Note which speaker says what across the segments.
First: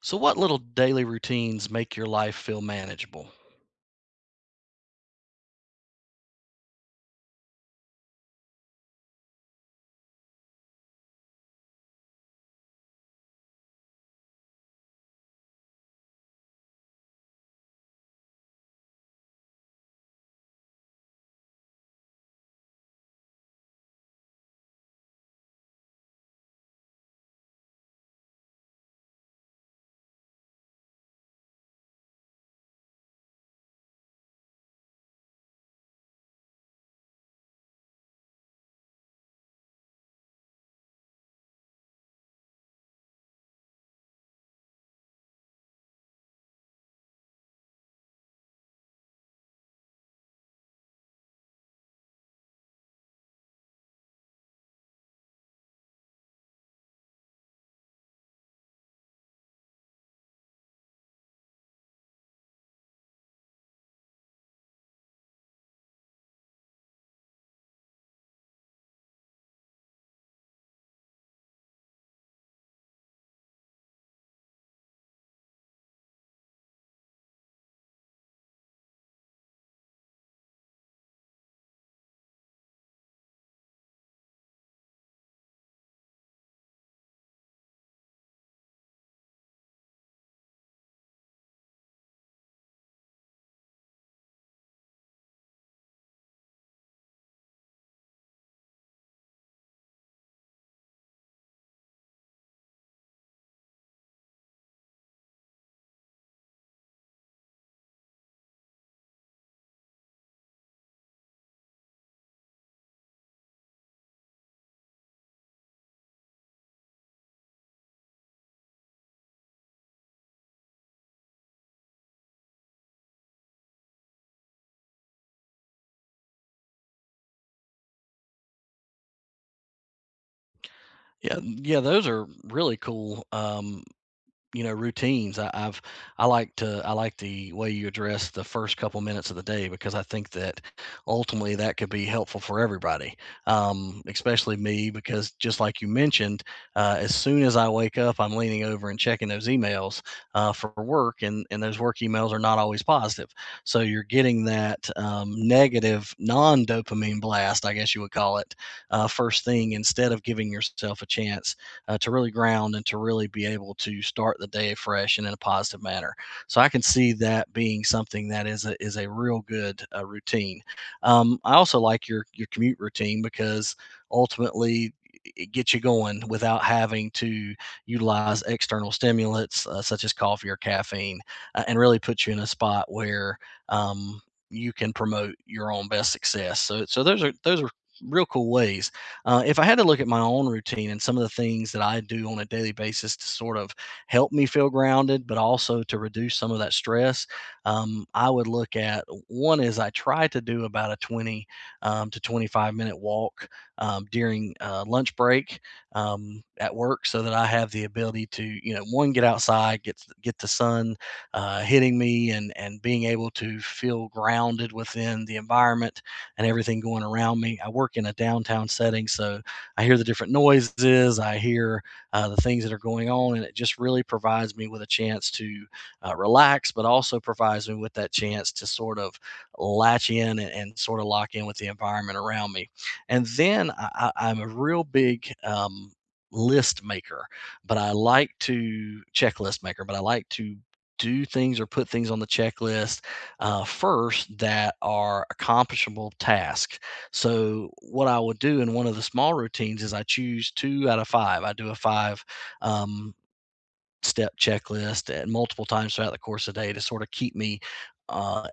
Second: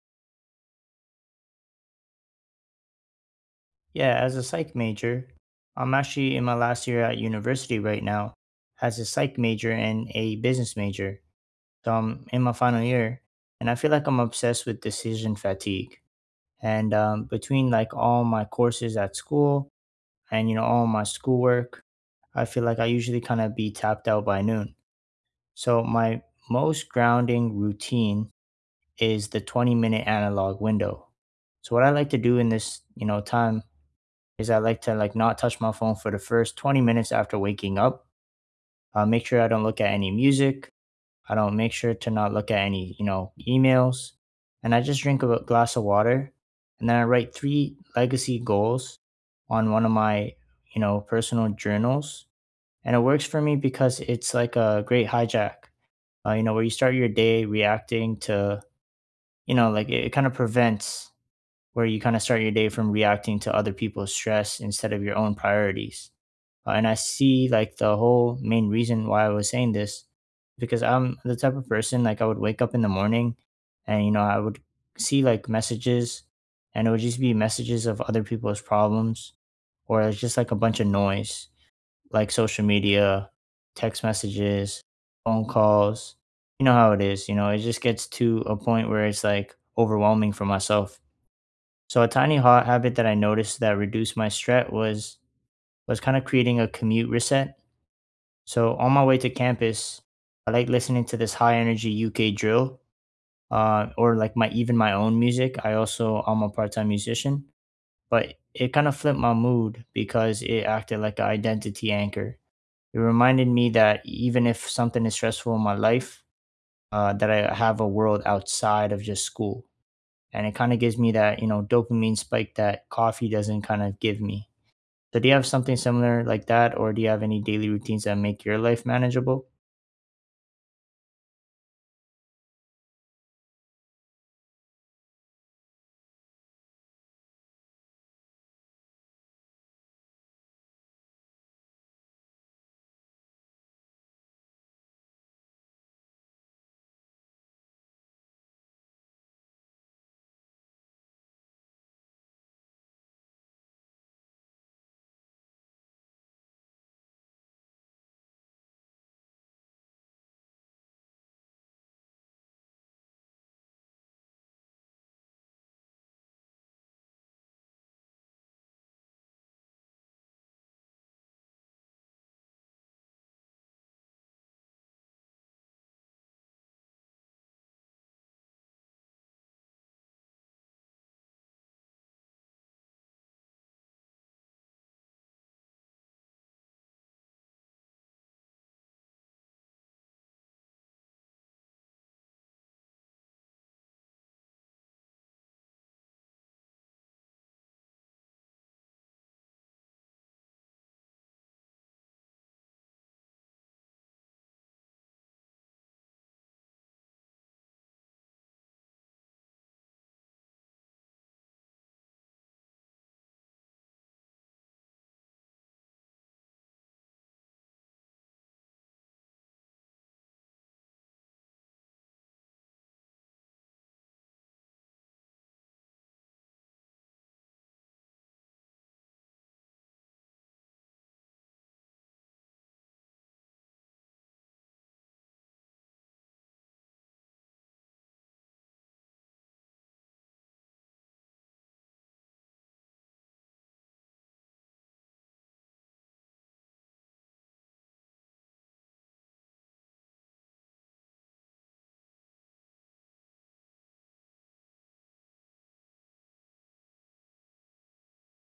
Speaker 1: So, what little daily routines make your life feel manageable?
Speaker 2: Yeah, as a psych major, I'm actually in my last year at university right now as a psych major and a business major. So I'm in my final year and I feel like I'm obsessed with decision fatigue. And between like all my courses at school and, you know, all my schoolwork, I feel like I usually kind of be tapped out by noon. So my most grounding routine is the 20-minute analog window. So what I like to do in this, you know, time is I like to like not touch my phone for the first 20 minutes after waking up. Make sure I don't look at any music. I don't make sure to not look at any, you know, emails. And I just drink a glass of water. And then I write three legacy goals on one of my, you know, personal journals. And it works for me because it's like a great hijack, you know, where you start your day reacting to, you know, like it kind of prevents where you kind of start your day from reacting to other people's stress instead of your own priorities. And I see like the whole main reason why I was saying this because I'm the type of person like I would wake up in the morning and you know I would see like messages and it would just be messages of other people's problems or it's just like a bunch of noise like social media, text messages, phone calls. You know how it is, you know, it just gets to a point where it's like overwhelming for myself. So a tiny ha habit that I noticed that reduced my stress was kind of creating a commute reset. So on my way to campus, I like listening to this high energy UK drill, or like my even my own music. I also I'm a part time musician, but it kind of flipped my mood because it acted like an identity anchor. It reminded me that even if something is stressful in my life, that I have a world outside of just school, and it kind of gives me that you know dopamine spike that coffee doesn't kind of give me. So do you have something similar like that, or do you have any daily routines that make your life manageable?
Speaker 1: Yeah, yeah, those are really cool. You know routines I've I like the way you address the first couple minutes of the day because I think that ultimately that could be helpful for everybody, especially me because just like you mentioned, as soon as I wake up I'm leaning over and checking those emails for work, and those work emails are not always positive, so you're getting that negative non-dopamine blast, I guess you would call it, first thing instead of giving yourself a chance to really ground and to really be able to start the day fresh and in a positive manner. So I can see that being something that is a real good routine. I also like your commute routine because ultimately it gets you going without having to utilize external stimulants such as coffee or caffeine, and really puts you in a spot where, um, you can promote your own best success. So those are real cool ways. If I had to look at my own routine and some of the things that I do on a daily basis to sort of help me feel grounded, but also to reduce some of that stress, I would look at one is I try to do about a 20, to 25 minute walk, during lunch break at work, so that I have the ability to, you know, one, get outside, get the sun hitting me, and being able to feel grounded within the environment and everything going around me. I work in a downtown setting, so I hear the different noises, I hear the things that are going on, and it just really provides me with a chance to relax, but also provides me with that chance to sort of latch in, and sort of lock in with the environment around me. And then I- I'm a real big list maker, but I like to checklist maker, but I like to do things or put things on the checklist first that are accomplishable tasks. So, what I would do in one of the small routines is I choose two out of five. I do a five, um, step checklist and multiple times throughout the course of the day to sort of keep me. Uh,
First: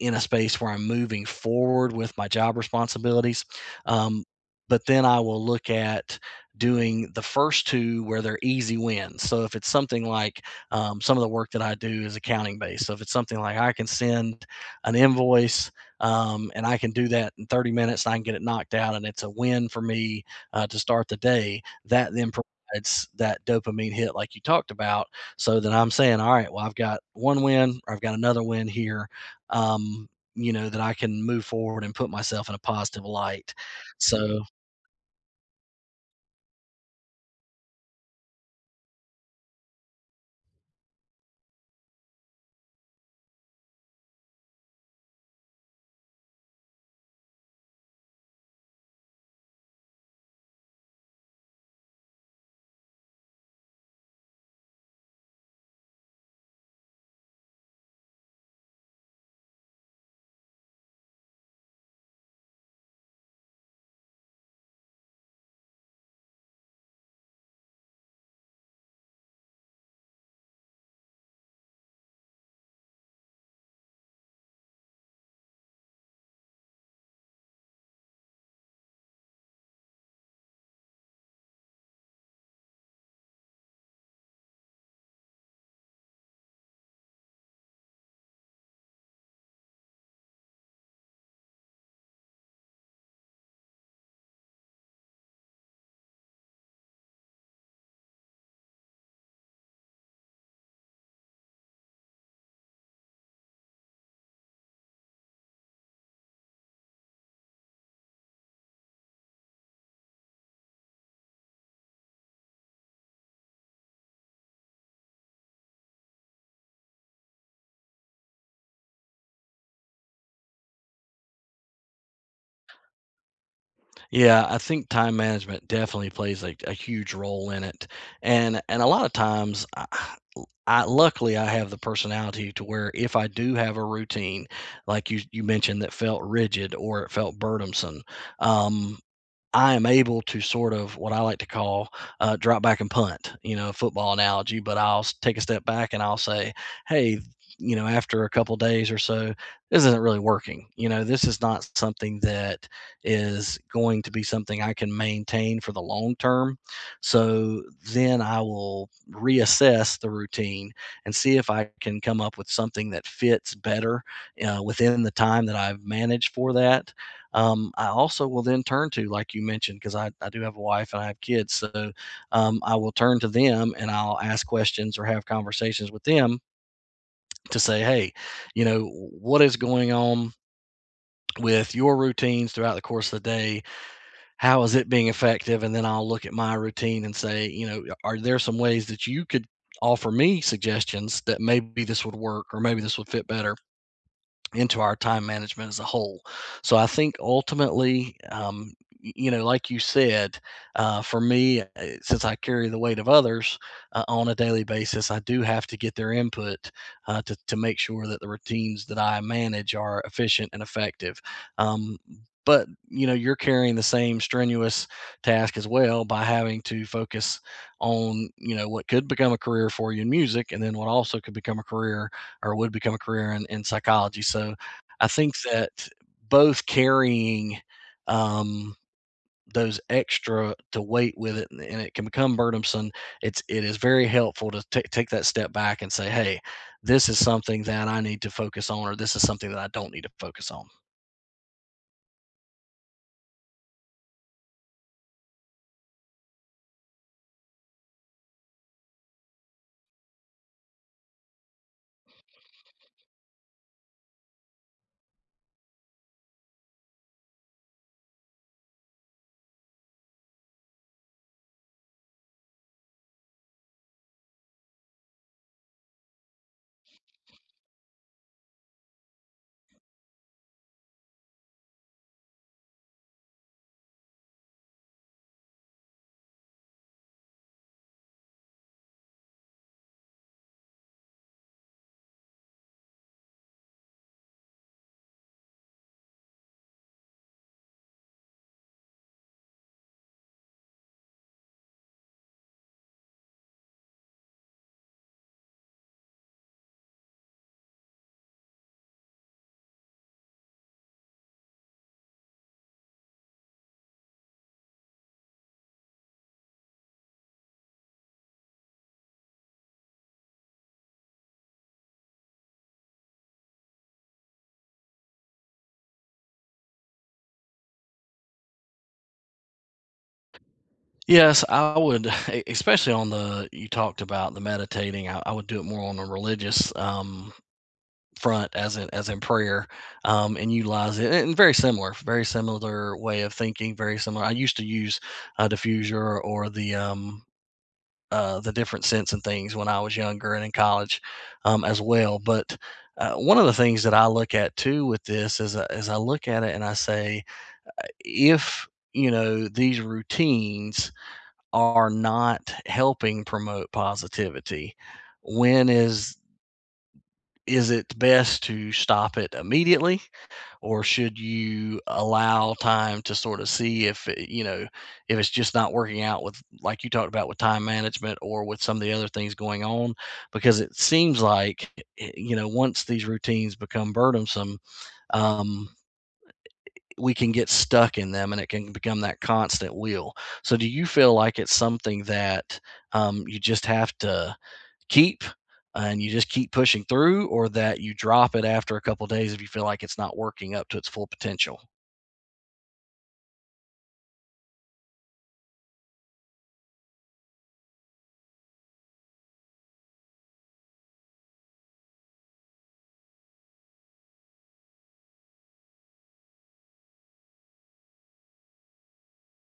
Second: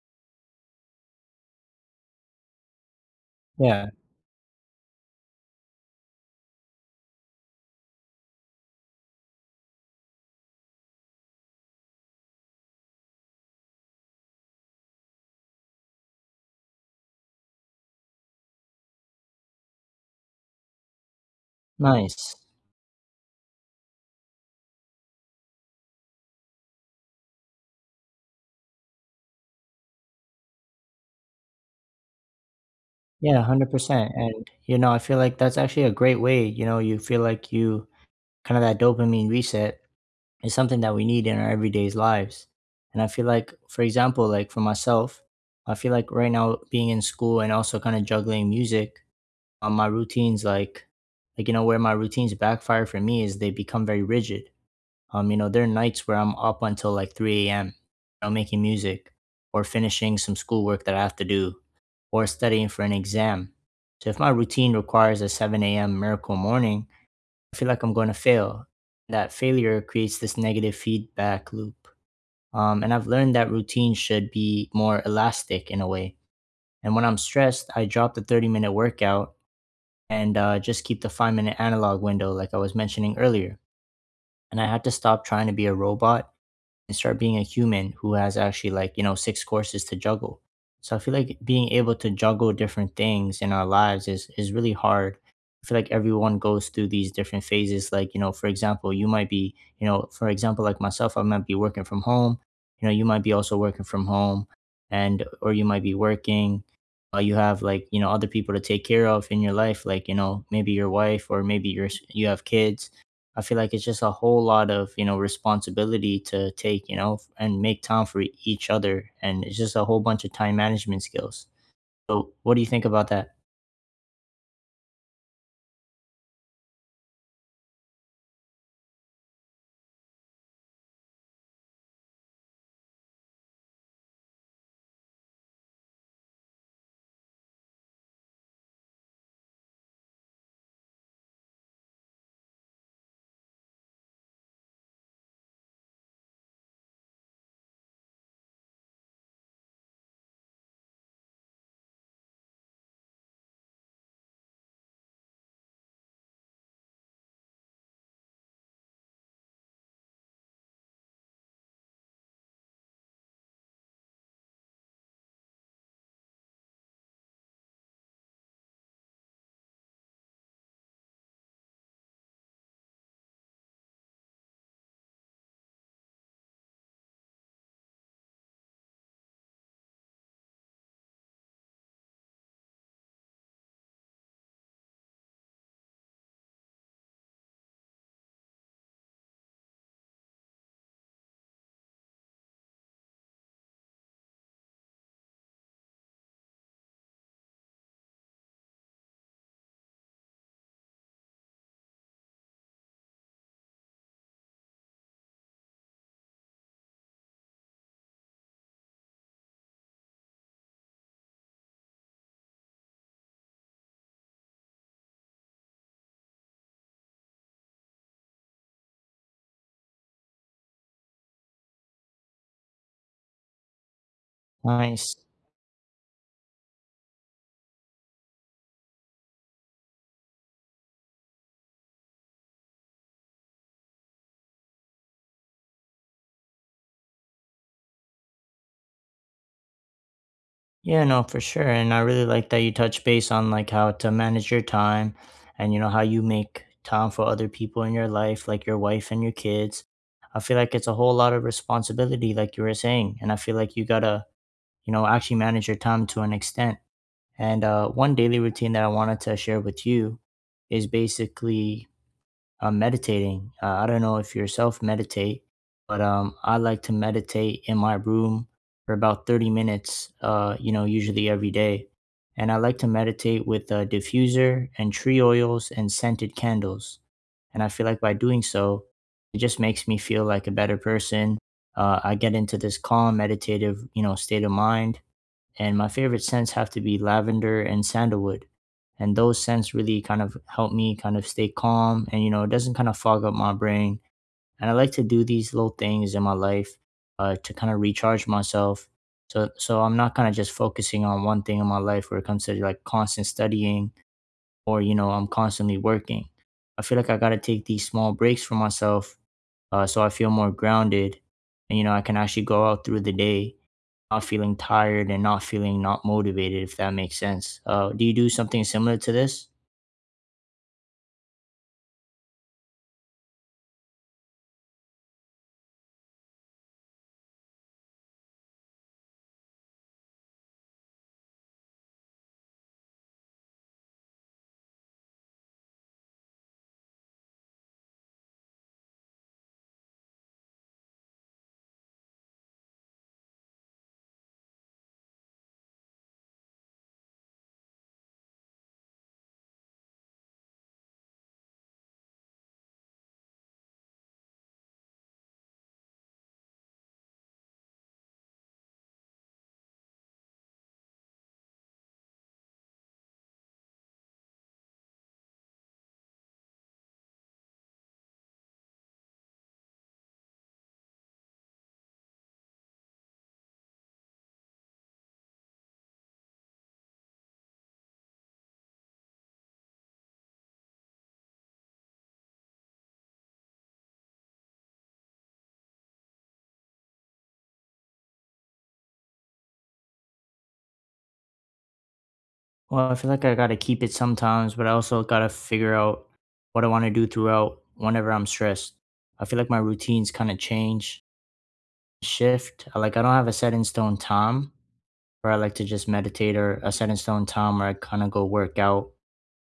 Speaker 1: in a space where I'm moving forward with my job responsibilities.
Speaker 2: Yeah,
Speaker 1: Um, but then I will look at doing the first two where they're easy wins. So if it's something like, some of the work that I do is accounting based. So if it's something like I can send an invoice, and I can do that in 30 minutes and I can get it knocked out and it's a win for me to start the day, that then
Speaker 2: nice.
Speaker 1: provides that dopamine hit like you talked about. So then I'm saying, all right, well, I've got one win or I've got another win here, um, you know, that I can move forward and put myself in a positive
Speaker 2: Yeah,
Speaker 1: light.
Speaker 2: 100%.
Speaker 1: So,
Speaker 2: And, you know, I feel like that's actually a great way. You know, you feel like you kind of that dopamine reset is something that we need in our everyday's lives. And I feel like, for example, like for myself, I feel like right now being in school and also kind of juggling music on my routines, you know, where my routines backfire for me is they become very rigid. You know, there are nights where I'm up until like 3 a.m. You know, making music or finishing some schoolwork that I have to do or studying for an exam. So if my routine requires a 7 a.m. miracle morning, I feel like I'm going to fail. That failure creates this negative feedback loop. And I've learned that routine should be more elastic in a way. And when I'm stressed, I drop the 30-minute workout and just keep the 5 minute analog window, like I was mentioning earlier. And I had to stop trying to be a robot and start being a human who has actually like you know six courses to juggle. So I feel like being able to juggle different things in our lives is really hard. I feel like everyone goes through these different phases like you know for example you might be you know for example like myself I might be working from home, you know you might be also working from home, and or you might be working, you have like you know other people to take care of in your life like you know maybe your wife or maybe your you have kids. I feel like it's just a whole lot of, you know, responsibility to take, you know, and make time for each other. And it's just a whole bunch of time management skills. So, what do you think about that?
Speaker 1: yeah, I think time management definitely plays a huge role in it. And a lot of times I luckily I have the personality to where if I do have a routine, like you mentioned, that felt rigid or it felt burdensome, um, I am able to sort of what I like to call drop back and punt, you know, football analogy, but take a step back and I'll say, hey, you know, after a couple days or so, this isn't really working. You know, this is not something that is going to be something I can maintain for the long term. So then I will reassess the routine and see if I can come up with something that fits better within the time that I've managed for that. I also will then turn to, like you mentioned, because I do have a wife and I have kids. So, I will turn to them and I'll ask questions or have conversations with them to say, hey, you know, what is going on with your routines throughout the course of the day? How is it being effective? And then I'll look at my routine and say, you know, are there some ways that you could offer me suggestions that maybe this would work or maybe this would fit better into our time management as a whole. So I think ultimately, you know, like you said, for me, since I carry the weight of others on a daily basis, I do have to get their input to make sure that the routines that I manage are efficient and effective. Um, but you know you're carrying the same strenuous task as well by having to focus on you know what could become a career for you in music and then what also could become a career or would become a career in psychology. So I
Speaker 2: Nice.
Speaker 1: think that both carrying, um, those extra to weight with it, and it can become burdensome. It is very helpful to take that step back and say, hey, this is something that I need to focus on, or this is something that I don't need to focus on.
Speaker 2: Yeah, no, for sure. And I really like that you touch base on like how to manage your time and, you know, how you make time for other people in your life, like your wife and your kids. I feel like it's a whole lot of responsibility, like you were saying. And I feel like you gotta, you know, actually manage your time to an extent. And one daily routine that I wanted to share with you is basically meditating. I don't know if yourself meditate, but I like to meditate in my room for about 30 minutes, you know, usually every day. And I like to meditate with a diffuser and tree oils and scented candles. And I feel like by doing so, it just makes me feel like a better person. I get into this calm, meditative, you know, state of mind and my favorite scents have to be lavender and sandalwood. And those scents really kind of help me kind of stay calm and, you know, it doesn't kind of fog up my brain. And I like to do these little things in my life to kind of recharge myself. So I'm not kind of just focusing on one thing in my life where it comes to like constant studying or, you know, I'm constantly working. I feel like I got to take these small breaks for myself so I feel more grounded. And you know, I can actually go out through the day, not feeling tired and not feeling not motivated, if that makes sense. Do you do something similar to this?
Speaker 1: Yes, I would, especially on the you talked about the meditating. I would do it more on a religious front, as in prayer, and utilize it and very similar way of thinking, very similar I used to use a diffuser or the different scents and things when I was younger and in college as well, but one of the things that I look at too with this is, I look at it and I say, if you know these routines are not helping promote positivity, when is it best to stop it immediately, or should you allow time to sort of see if you know, if it's just not working out with like you talked about with time management or with some of the other things going on, because it seems like, you know once these routines become burdensome, um we can get stuck in them and it can become that constant wheel. So do you feel like it's something that, you just have to keep and you just keep pushing through, or that you drop it after a couple days if you feel like it's not working up to its full potential?
Speaker 2: Well, I feel like I gotta keep it sometimes, but I also gotta figure out what I want to do throughout whenever I'm stressed. I feel like my routines kind of change, shift. Like I don't have a set in stone time where I like to just meditate or a set in stone time where I kind of go work out.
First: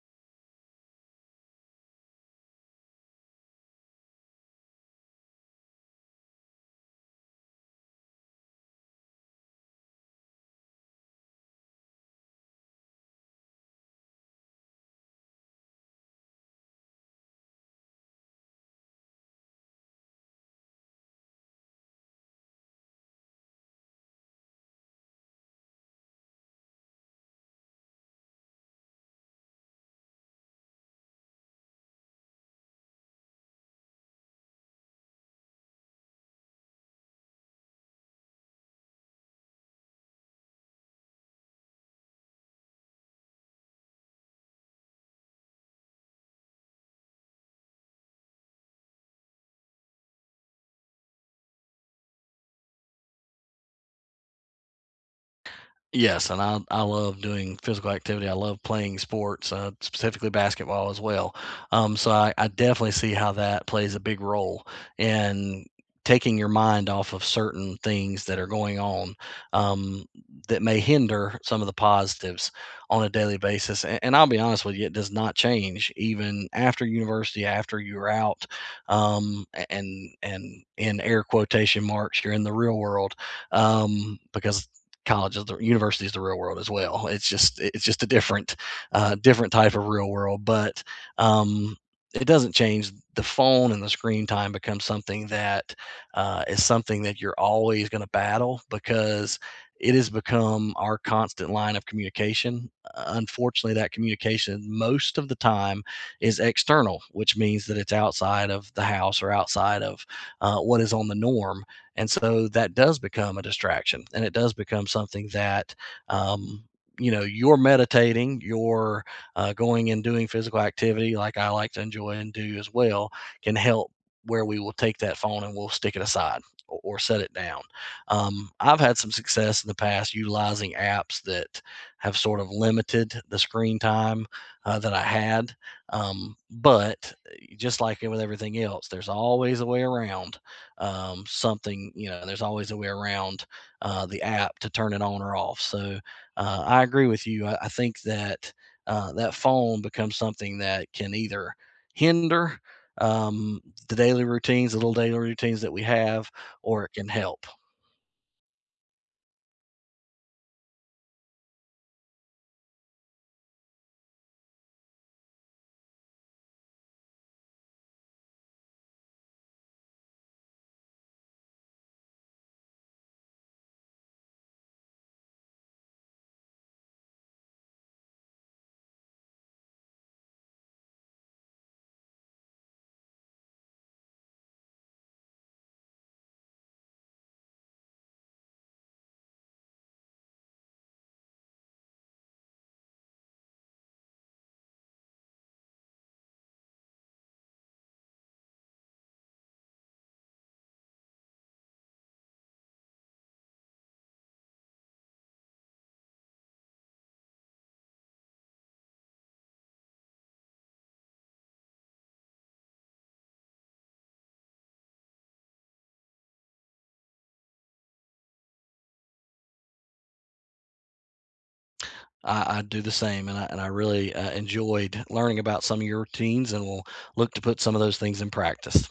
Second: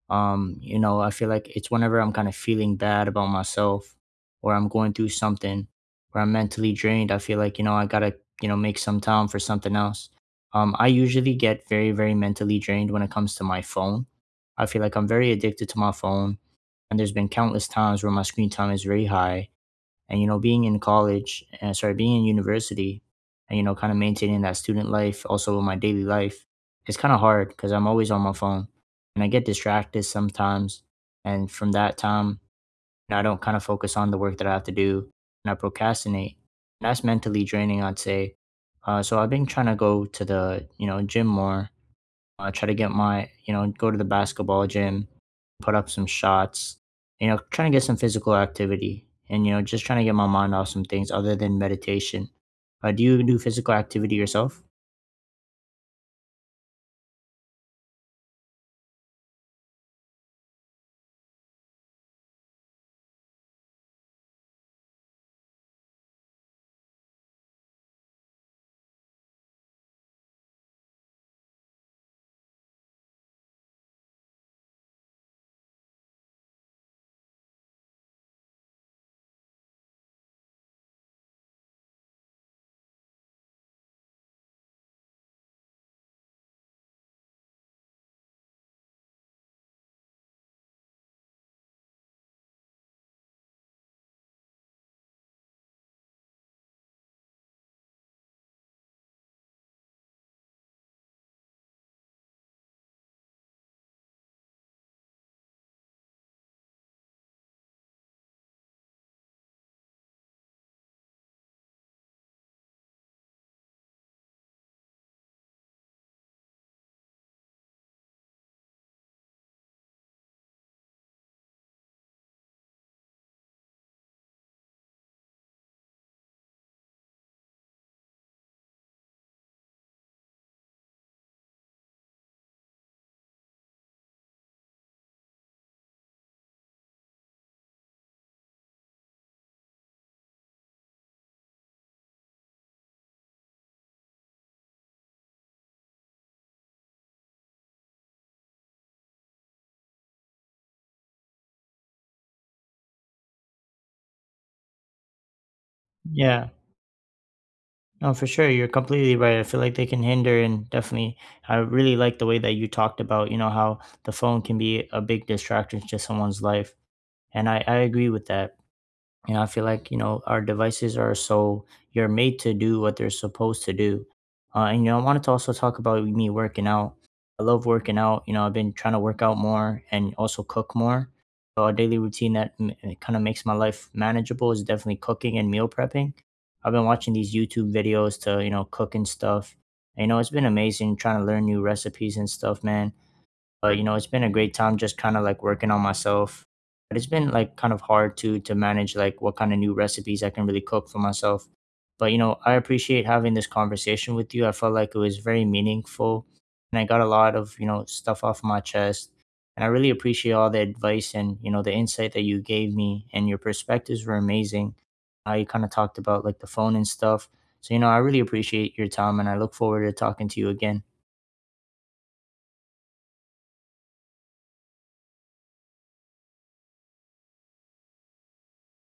Speaker 2: You know I feel like it's whenever I'm kind of feeling bad about myself or I'm going through something or I'm mentally drained, I feel like you know I gotta, you know, make some time for something else. I usually get very very mentally drained when it comes to my phone. I feel like I'm very addicted to my phone and there's been countless times where my screen time is very high. And you know being in college and sorry being in university and you know kind of maintaining that student life also in my daily life, it's kind of hard because I'm always on my phone and I get distracted sometimes. And from that time, you know, I don't kind of focus on the work that I have to do and I procrastinate and that's mentally draining I'd say. So I've been trying to go to the you know gym more. I try to get my you know, go to the basketball gym, put up some shots, you know, trying to get some physical activity and, you know, just trying to get my mind off some things other than meditation. Do you do physical activity yourself?
Speaker 1: Yes, and I love doing physical activity. I love playing sports, specifically basketball as well. So I definitely see how that plays a big role in taking your mind off of certain things that are going on, um, that may hinder some of the positives on a daily basis. And I'll be honest with you, it does not change even after university, after you're out, and in air quotation marks, you're in the real world, because college is the university is the real world as well. It's just a different different type of real world, but, um, it doesn't change. The phone and the screen time becomes something that is something that you're always going to battle because it has become our constant line of communication. Unfortunately, that communication most of the time is external, which means that it's outside of the house or outside of what is on the norm. And so that does become a distraction and it does become something that, um, you know, you're meditating, you're, going and doing physical activity like I like to enjoy and do as well, can help where we will take that phone and we'll stick it aside, or set it down. I've had some success in the past utilizing apps that have sort of limited the screen time that I had. But just like with everything else, there's always a way around, something, you know, there's always a way around the app to turn it on or off. So I agree with you. I think that that phone becomes something that can either hinder, um, the daily routines, the little daily routines that we have,
Speaker 2: Yeah,
Speaker 1: or it can help.
Speaker 2: no, for sure. You're completely right. I feel like they can hinder and definitely, I really like the way that you talked about, you know, how the phone can be a big distraction to someone's life. And I agree with that. And I feel like, you know, our devices are so you're made to do what they're supposed to do. And, you know, I wanted to also talk about me working out. I love working out. You know, I've been trying to work out more and also cook more. So a daily routine that kind of makes my life manageable is definitely cooking and meal prepping. I've been watching these YouTube videos to, you know, cook and stuff. And, you know, it's been amazing trying to learn new recipes and stuff, man. But you know, it's been a great time just kind of like working on myself. But it's been like kind of hard to manage like what kind of new recipes I can really cook for myself. But you know, I appreciate having this conversation with you. I felt like it was very meaningful and I got a lot of, you know, stuff off my chest. And I really appreciate all the advice and, you know, the insight that you gave me and your perspectives were amazing. How you kind of talked about like the phone and stuff. So, you know, I really appreciate your time and I look forward to talking to you again.
Speaker 1: I do the same, and I really enjoyed learning about some of your routines, and will look to put some of those things in practice.